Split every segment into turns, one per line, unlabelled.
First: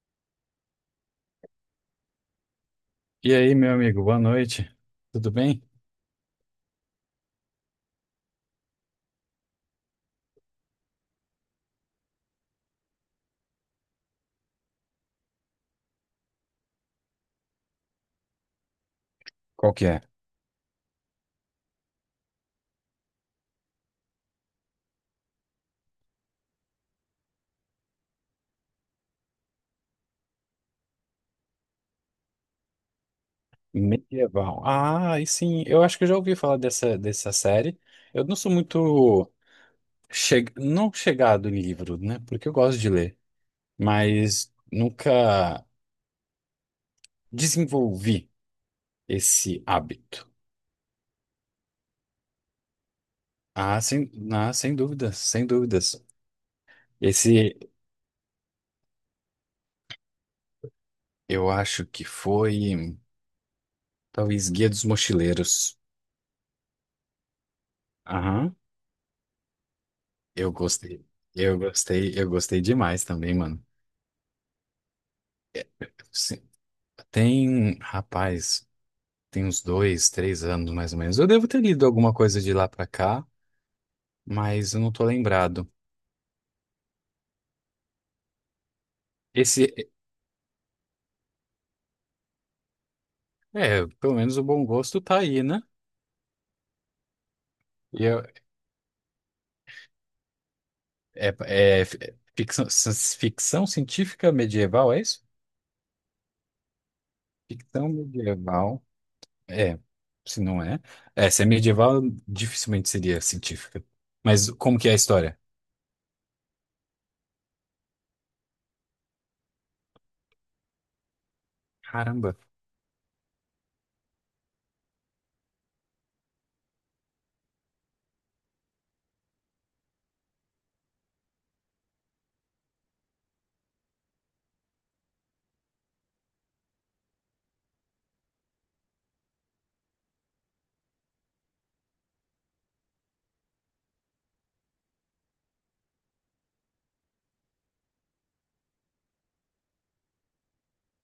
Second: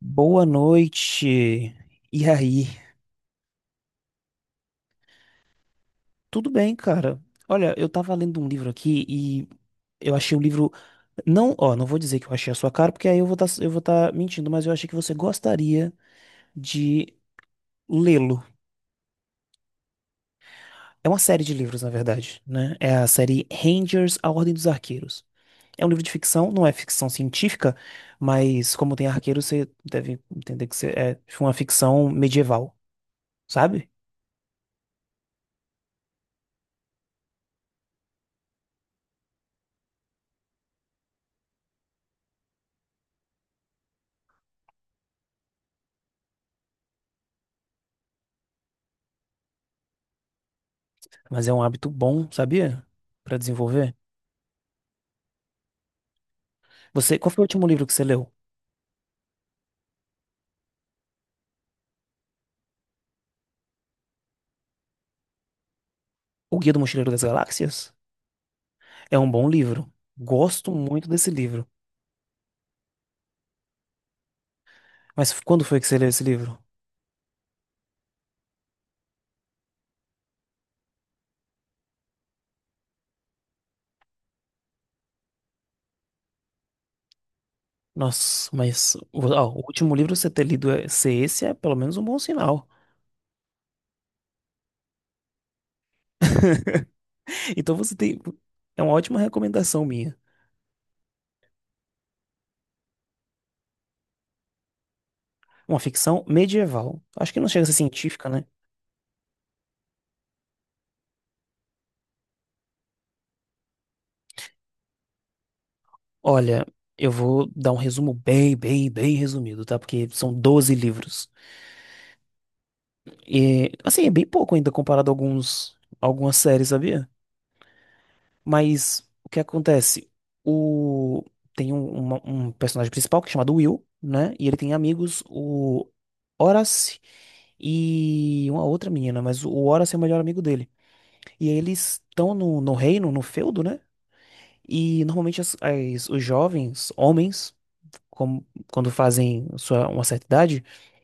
Boa noite. E aí?
E aí, meu amigo, boa noite. Tudo bem?
Tudo bem, cara? Olha, eu tava lendo um livro aqui e eu achei um livro não, ó, não vou dizer que eu achei a sua cara, porque aí eu vou tá mentindo, mas eu achei que você gostaria de lê-lo.
Qual que é?
É uma série de livros, na verdade, né? É a série Rangers, A Ordem dos Arqueiros. É um livro de ficção, não é ficção científica, mas como tem arqueiro, você deve entender que é uma ficção medieval, sabe?
Medieval. Ah, e sim, eu acho que eu já ouvi falar dessa série. Eu não sou muito não chegado em livro, né? Porque eu gosto de ler, mas nunca desenvolvi esse hábito.
Mas é um hábito bom, sabia? Pra desenvolver.
Sem dúvidas, sem dúvidas.
Você, qual
Esse
foi o último livro que você leu?
eu acho que foi talvez Guia dos Mochileiros.
O Guia do Mochileiro das Galáxias?
Aham,
É um bom livro.
eu
Gosto
gostei.
muito desse
Eu
livro.
gostei, eu gostei demais também, mano.
Mas quando foi que você leu esse livro?
Tem, rapaz, tem uns 2, 3 anos mais ou menos. Eu devo ter lido alguma coisa de lá pra cá, mas eu não tô lembrado.
Nossa, mas o ó, o
Esse,
último livro você ter lido ser esse é pelo menos um bom sinal.
é, pelo menos o bom gosto tá aí, né?
Então você
E
tem.
eu-
É uma ótima recomendação minha.
é ficção, ficção científica medieval, é isso?
Uma ficção medieval. Acho que não chega a ser
Ficção
científica, né?
medieval, é, se não é. É, se é medieval, dificilmente seria científica. Mas como que é a história?
Olha, eu vou dar um resumo bem, bem, bem resumido, tá? Porque são 12 livros.
Caramba.
E, assim, é bem pouco ainda comparado a algumas séries, sabia? Mas o que acontece? O... Tem um personagem principal que é chamado Will, né? E ele tem amigos, o Horace e uma outra menina, mas o Horace é o melhor amigo dele. E aí eles estão no reino, no feudo, né? E normalmente os jovens, homens, como- quando fazem uma certa idade,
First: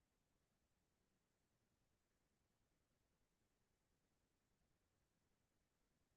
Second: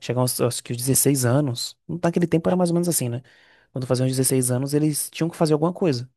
chegam aos, aos que os 16 anos. Não tá. Naquele tempo era mais ou menos assim, né? Quando faziam os 16 anos, eles tinham que fazer alguma coisa.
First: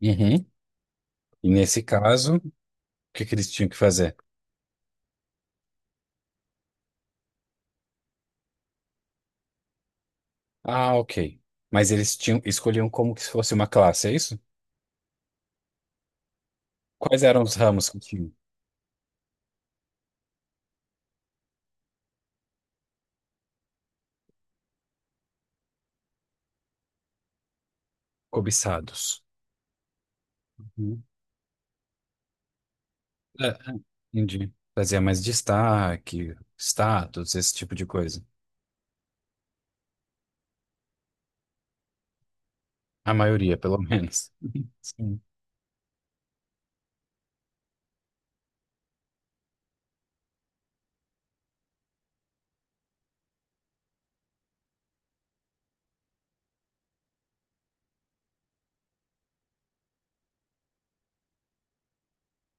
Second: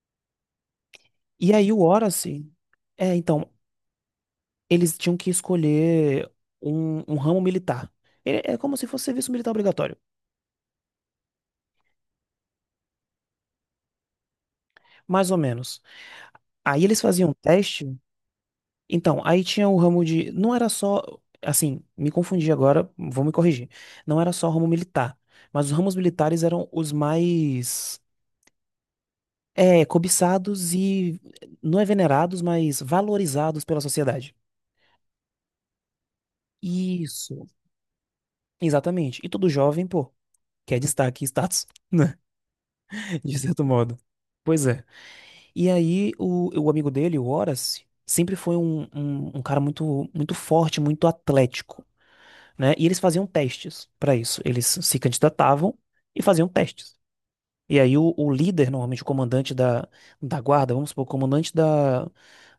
Uhum.
E
E
aí o
nesse
Horace.
caso, o
É,
que que
então,
eles tinham que fazer?
eles tinham que escolher um ramo militar. É como se fosse serviço militar obrigatório,
Ah, ok. Mas eles tinham, escolhiam como que se fosse uma classe, é isso?
mais ou menos. Aí eles
Quais
faziam
eram os ramos
teste.
que tinham
Então, aí tinha o ramo de. Não era só. Assim, me confundi agora, vou me corrigir. Não era só ramo militar, mas os ramos militares eram os mais.
cobiçados?
É, cobiçados
Uhum.
e não é venerados, mas
É,
valorizados pela sociedade.
entendi. Fazia mais destaque, status,
Isso,
esse tipo de coisa.
exatamente. E todo jovem, pô, quer destaque e status, né?
A
De
maioria,
certo
pelo
modo.
menos.
Pois é.
Sim.
E aí o amigo dele, o Horace, sempre foi um cara muito, muito forte, muito atlético, né? E eles faziam testes para isso. Eles se candidatavam e faziam testes. E aí o líder, normalmente o comandante da guarda, vamos supor, o comandante da,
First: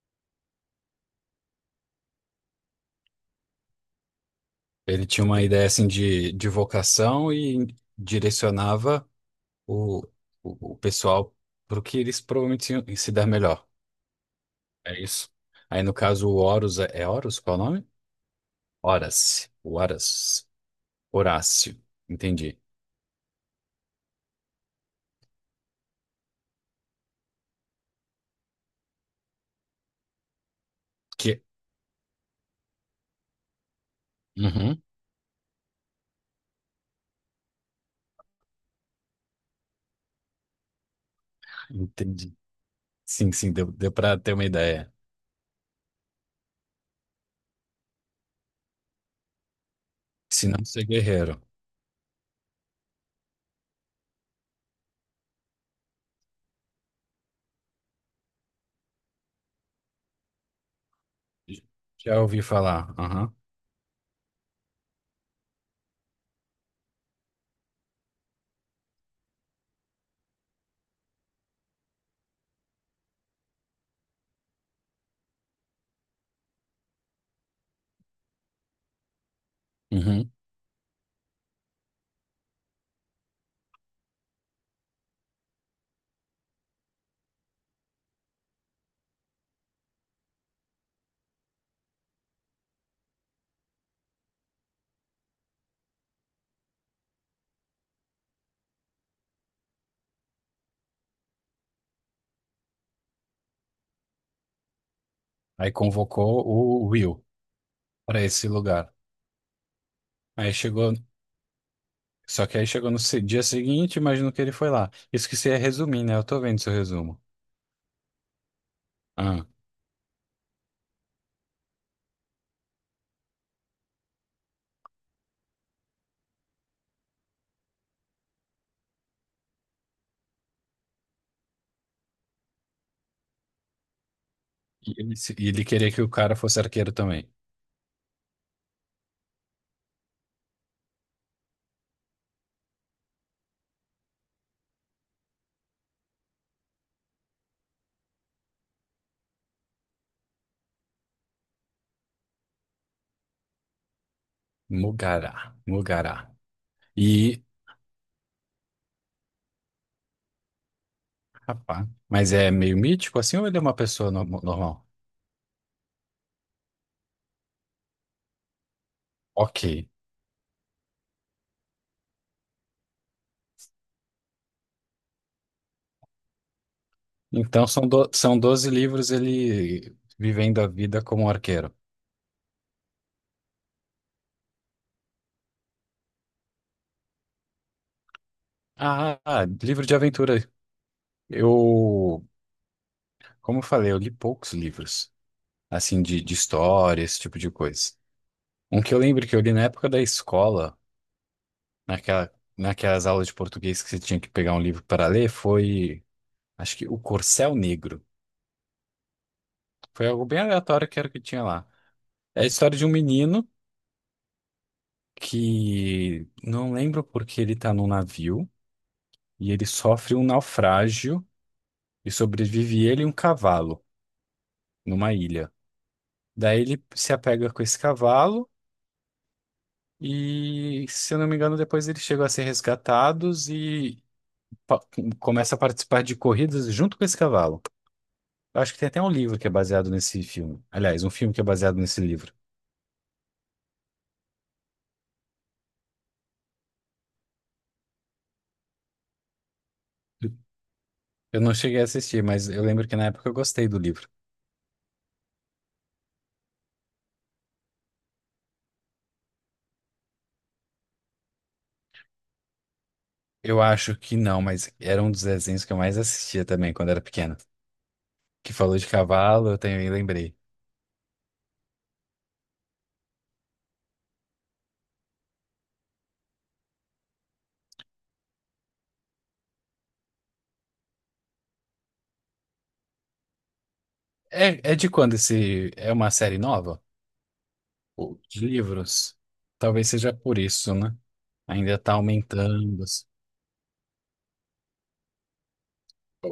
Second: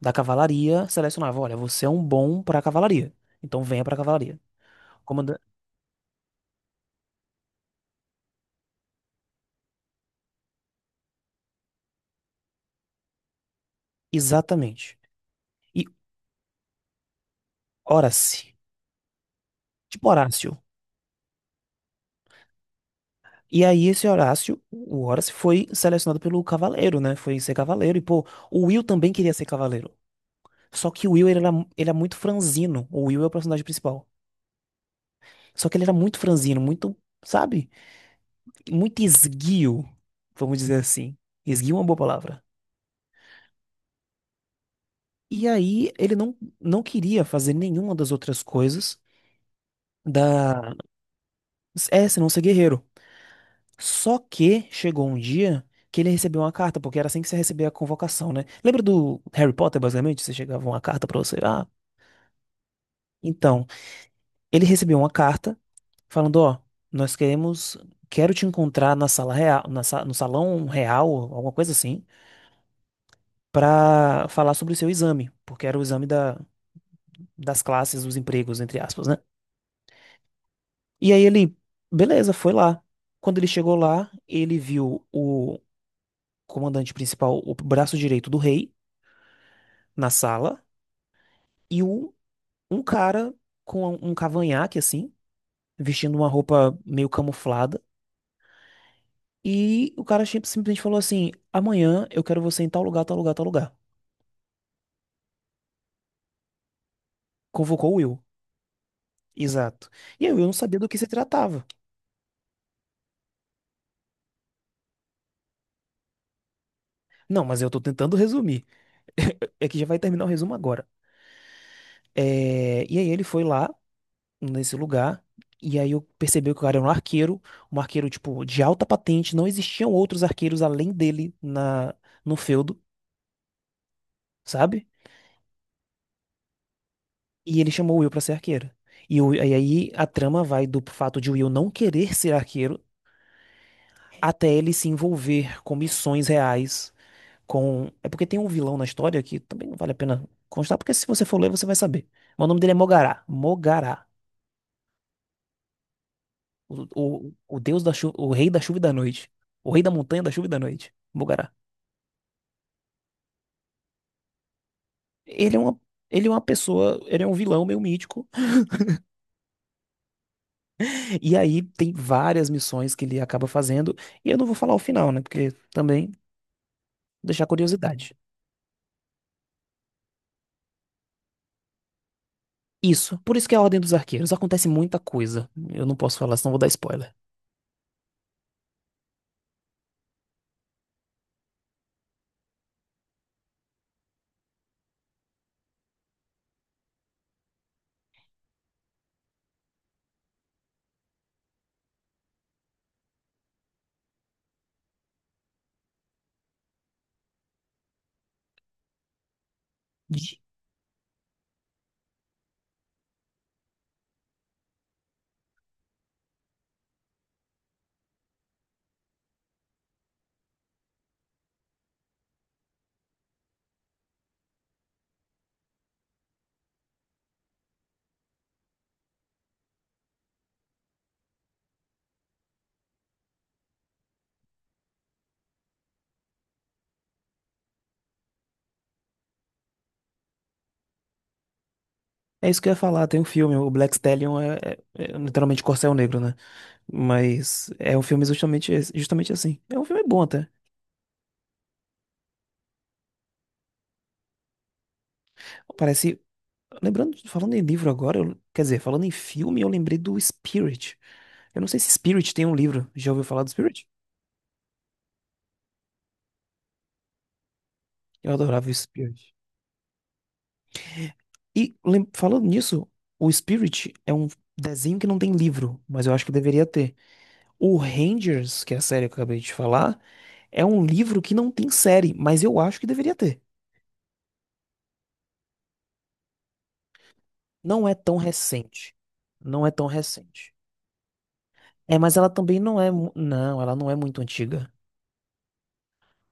da cavalaria, selecionava, olha, você é um bom para a cavalaria, então venha para a cavalaria.
Ele tinha
Comanda...
uma ideia assim de vocação e direcionava o, o pessoal para o que eles provavelmente iam se dar melhor.
Exatamente.
É isso. Aí
E
no caso o Horus, é Horus? Qual é o nome?
Horace,
Horas. O
tipo
Horas.
Horácio.
Horácio, entendi.
E aí esse Horácio, o Horácio foi selecionado pelo Cavaleiro, né? Foi ser Cavaleiro. E, pô, o Will também queria ser Cavaleiro. Só que o Will, ele
Que...
era, ele é muito franzino. O Will é o personagem principal.
Uhum,
Só que ele era muito franzino, muito, sabe? Muito esguio, vamos dizer assim. Esguio é uma boa
entendi.
palavra.
Sim, sim, deu para ter uma ideia.
E aí ele não queria fazer nenhuma das outras coisas.
Se não
da...
ser guerreiro.
É, senão ser guerreiro. Só que chegou um dia que ele recebeu uma carta, porque era assim que você recebia a convocação, né? Lembra do Harry Potter, basicamente? Você chegava uma carta pra você. Ah,
Já ouvi falar. Aham.
então, ele recebeu uma carta falando, ó, nós queremos, quero te encontrar na sala real, no salão real, alguma coisa assim, pra falar sobre o seu exame, porque era o exame das classes, dos empregos, entre aspas, né?
Uhum.
E aí ele, beleza, foi lá. Quando ele chegou lá, ele viu o comandante principal, o braço direito do rei, na sala. E um cara com um cavanhaque, assim, vestindo uma roupa meio camuflada. E o cara simplesmente falou assim: amanhã eu quero você em tal lugar, tal lugar, tal lugar.
Aí convocou o Will
Convocou o Will.
para esse lugar.
Exato. E aí, eu
Aí
não sabia do
chegou.
que se tratava.
Só que aí chegou no dia seguinte, imagino que ele foi lá. Isso que você ia resumir, né? Eu tô vendo seu resumo.
Não, mas eu tô tentando resumir.
Ah,
É que já vai terminar o resumo agora. É, e aí ele foi lá, nesse lugar, e aí eu percebi que o cara era um arqueiro, tipo, de alta patente, não existiam outros arqueiros além dele no feudo, sabe?
e ele, se- e ele queria que o cara fosse arqueiro também.
E ele chamou o Will pra ser arqueiro. E, e aí a trama vai do fato de o Will não querer ser arqueiro até ele se envolver com missões reais. É porque tem um vilão na história que também não vale a pena constar, porque se você for ler, você vai saber. Mas o nome dele é Mogará. Mogará.
Mugará, Mugará.
O, o,
E,
o deus da chuva, o rei da chuva e da noite. O rei da montanha da chuva e da noite. Mogará.
rapaz, mas é meio mítico assim ou ele é uma pessoa normal?
Ele é uma, ele é uma pessoa, ele é um vilão meio mítico.
Ok.
E aí tem várias missões que ele acaba fazendo. E eu não vou falar o final, né? Porque também deixar
Então são, do,
curiosidade.
são 12 livros ele vivendo a vida como arqueiro.
Isso. Por isso que é a Ordem dos Arqueiros. Acontece muita coisa. Eu não posso falar, senão vou dar spoiler.
Ah, livro de aventura. Eu, como eu falei, eu li poucos livros, assim, de história, esse tipo de coisa. Um que eu lembro que eu li na época da escola, naquela, naquelas aulas de português que você tinha que pegar um livro para ler, foi, acho que O Corcel Negro. Foi algo
De-
bem aleatório que era o que tinha lá. É a história de um menino que não lembro porque ele tá num navio e ele sofre um naufrágio e sobrevive ele e um cavalo numa ilha. Daí ele se apega com esse cavalo e, se eu não me engano, depois eles chegam a ser resgatados e pa- começa a participar de corridas junto com esse cavalo. Eu acho que tem até um livro que é baseado nesse filme. Aliás, um filme que é baseado nesse livro.
É isso que eu ia falar. Tem um filme, o Black Stallion é literalmente Corcel Negro, né? Mas é um filme justamente, justamente assim. É um filme bom até.
Eu não cheguei a assistir, mas eu lembro que na época eu gostei do livro.
Parece. Lembrando, falando em livro agora, quer dizer, falando em filme, eu lembrei do Spirit. Eu não sei se Spirit tem um livro. Já ouviu falar do
Eu
Spirit?
acho que não, mas era um dos desenhos que eu mais assistia também quando era pequeno.
Eu
Que
adorava o
falou de
Spirit.
cavalo, eu também lembrei.
Falando nisso, o Spirit é um desenho que não tem livro, mas eu acho que deveria ter. O Rangers, que é a série que eu acabei de falar, é um livro que não tem série, mas eu acho que deveria ter.
É de quando esse. É uma série nova?
Não é tão
Pô, de
recente.
livros.
Não é tão
Talvez seja por
recente.
isso, né? Ainda está
É, mas ela também não
aumentando
é.
assim.
Não, ela não é muito antiga.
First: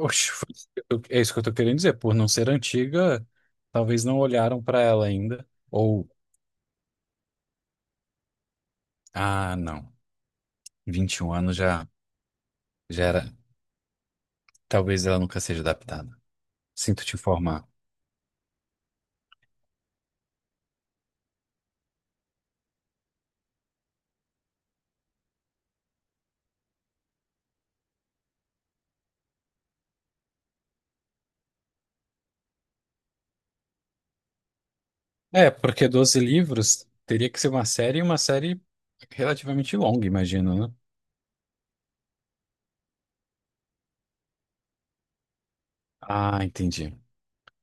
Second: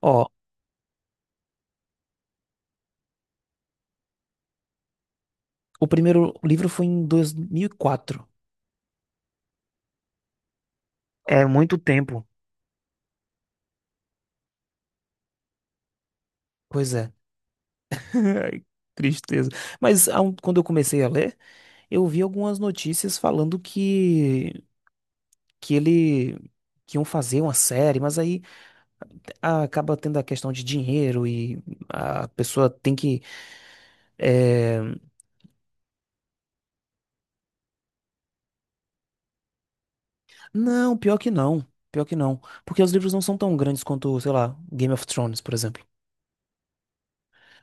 Ó,
é isso que eu estou querendo dizer. Por não ser antiga, talvez não olharam para ela ainda.
o
Ou,
primeiro livro foi em 2004.
ah, não. 21
É
anos
muito
já,
tempo.
já era. Talvez ela nunca seja adaptada.
Pois
Sinto
é.
te informar.
Ai, tristeza. Mas quando eu comecei a ler, eu vi algumas notícias falando que ele. Que iam fazer uma série, mas aí, acaba tendo a questão de dinheiro e a pessoa tem que. eh,
É, porque 12 livros teria que ser uma série, e uma série relativamente longa, imagino, né?
Não, pior que não. Pior que não. Porque os livros não são tão grandes quanto, sei lá, Game of Thrones, por exemplo.
Ah, entendi.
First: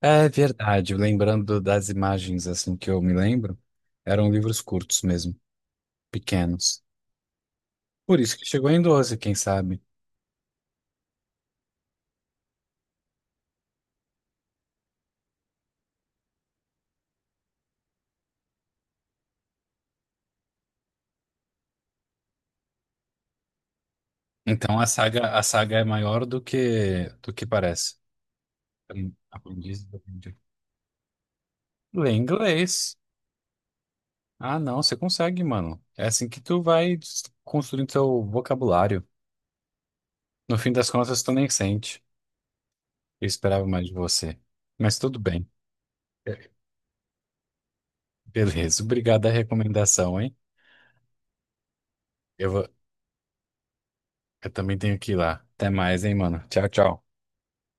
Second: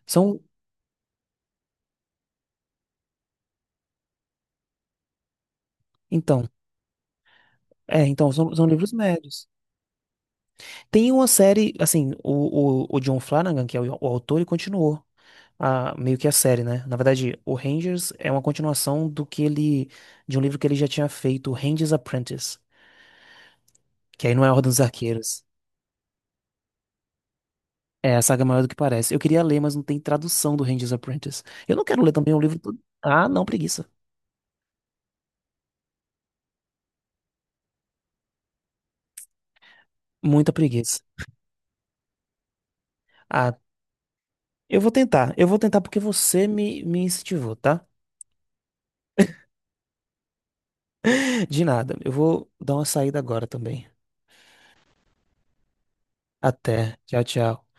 É
São.
verdade. Lembrando das imagens assim que eu me lembro, eram livros curtos mesmo,
Então.
pequenos.
É,
Por
então,
isso que
são
chegou em
livros
12, quem
médios.
sabe?
Tem uma série, assim, o John Flanagan, que é o autor, ele continuou a, meio que a série, né? Na verdade, o Rangers é uma continuação do que ele, de um livro que ele já tinha feito, Ranger's Apprentice, que aí não é a Ordem dos
Então a saga, a
Arqueiros.
saga é maior do que parece.
É, a saga é maior do que parece. Eu queria ler, mas não
Aprendiz do
tem
aprendiz.
tradução do Ranger's Apprentice. Eu não quero ler
Lê
também um livro todo.
inglês.
Ah, não, preguiça.
Ah, não, você consegue, mano. É assim que tu vai construindo seu vocabulário.
Muita
No fim das
preguiça.
contas, tu nem sente. Eu
Ah,
esperava mais de você.
eu vou
Mas tudo
tentar. Eu
bem.
vou tentar porque você
É.
me incentivou, tá?
Beleza, obrigado a recomendação, hein?
De nada. Eu vou
Eu vou,
dar uma saída agora também.
eu também tenho que ir lá. Até mais, hein, mano. Tchau,
Até.
tchau.
Tchau, tchau.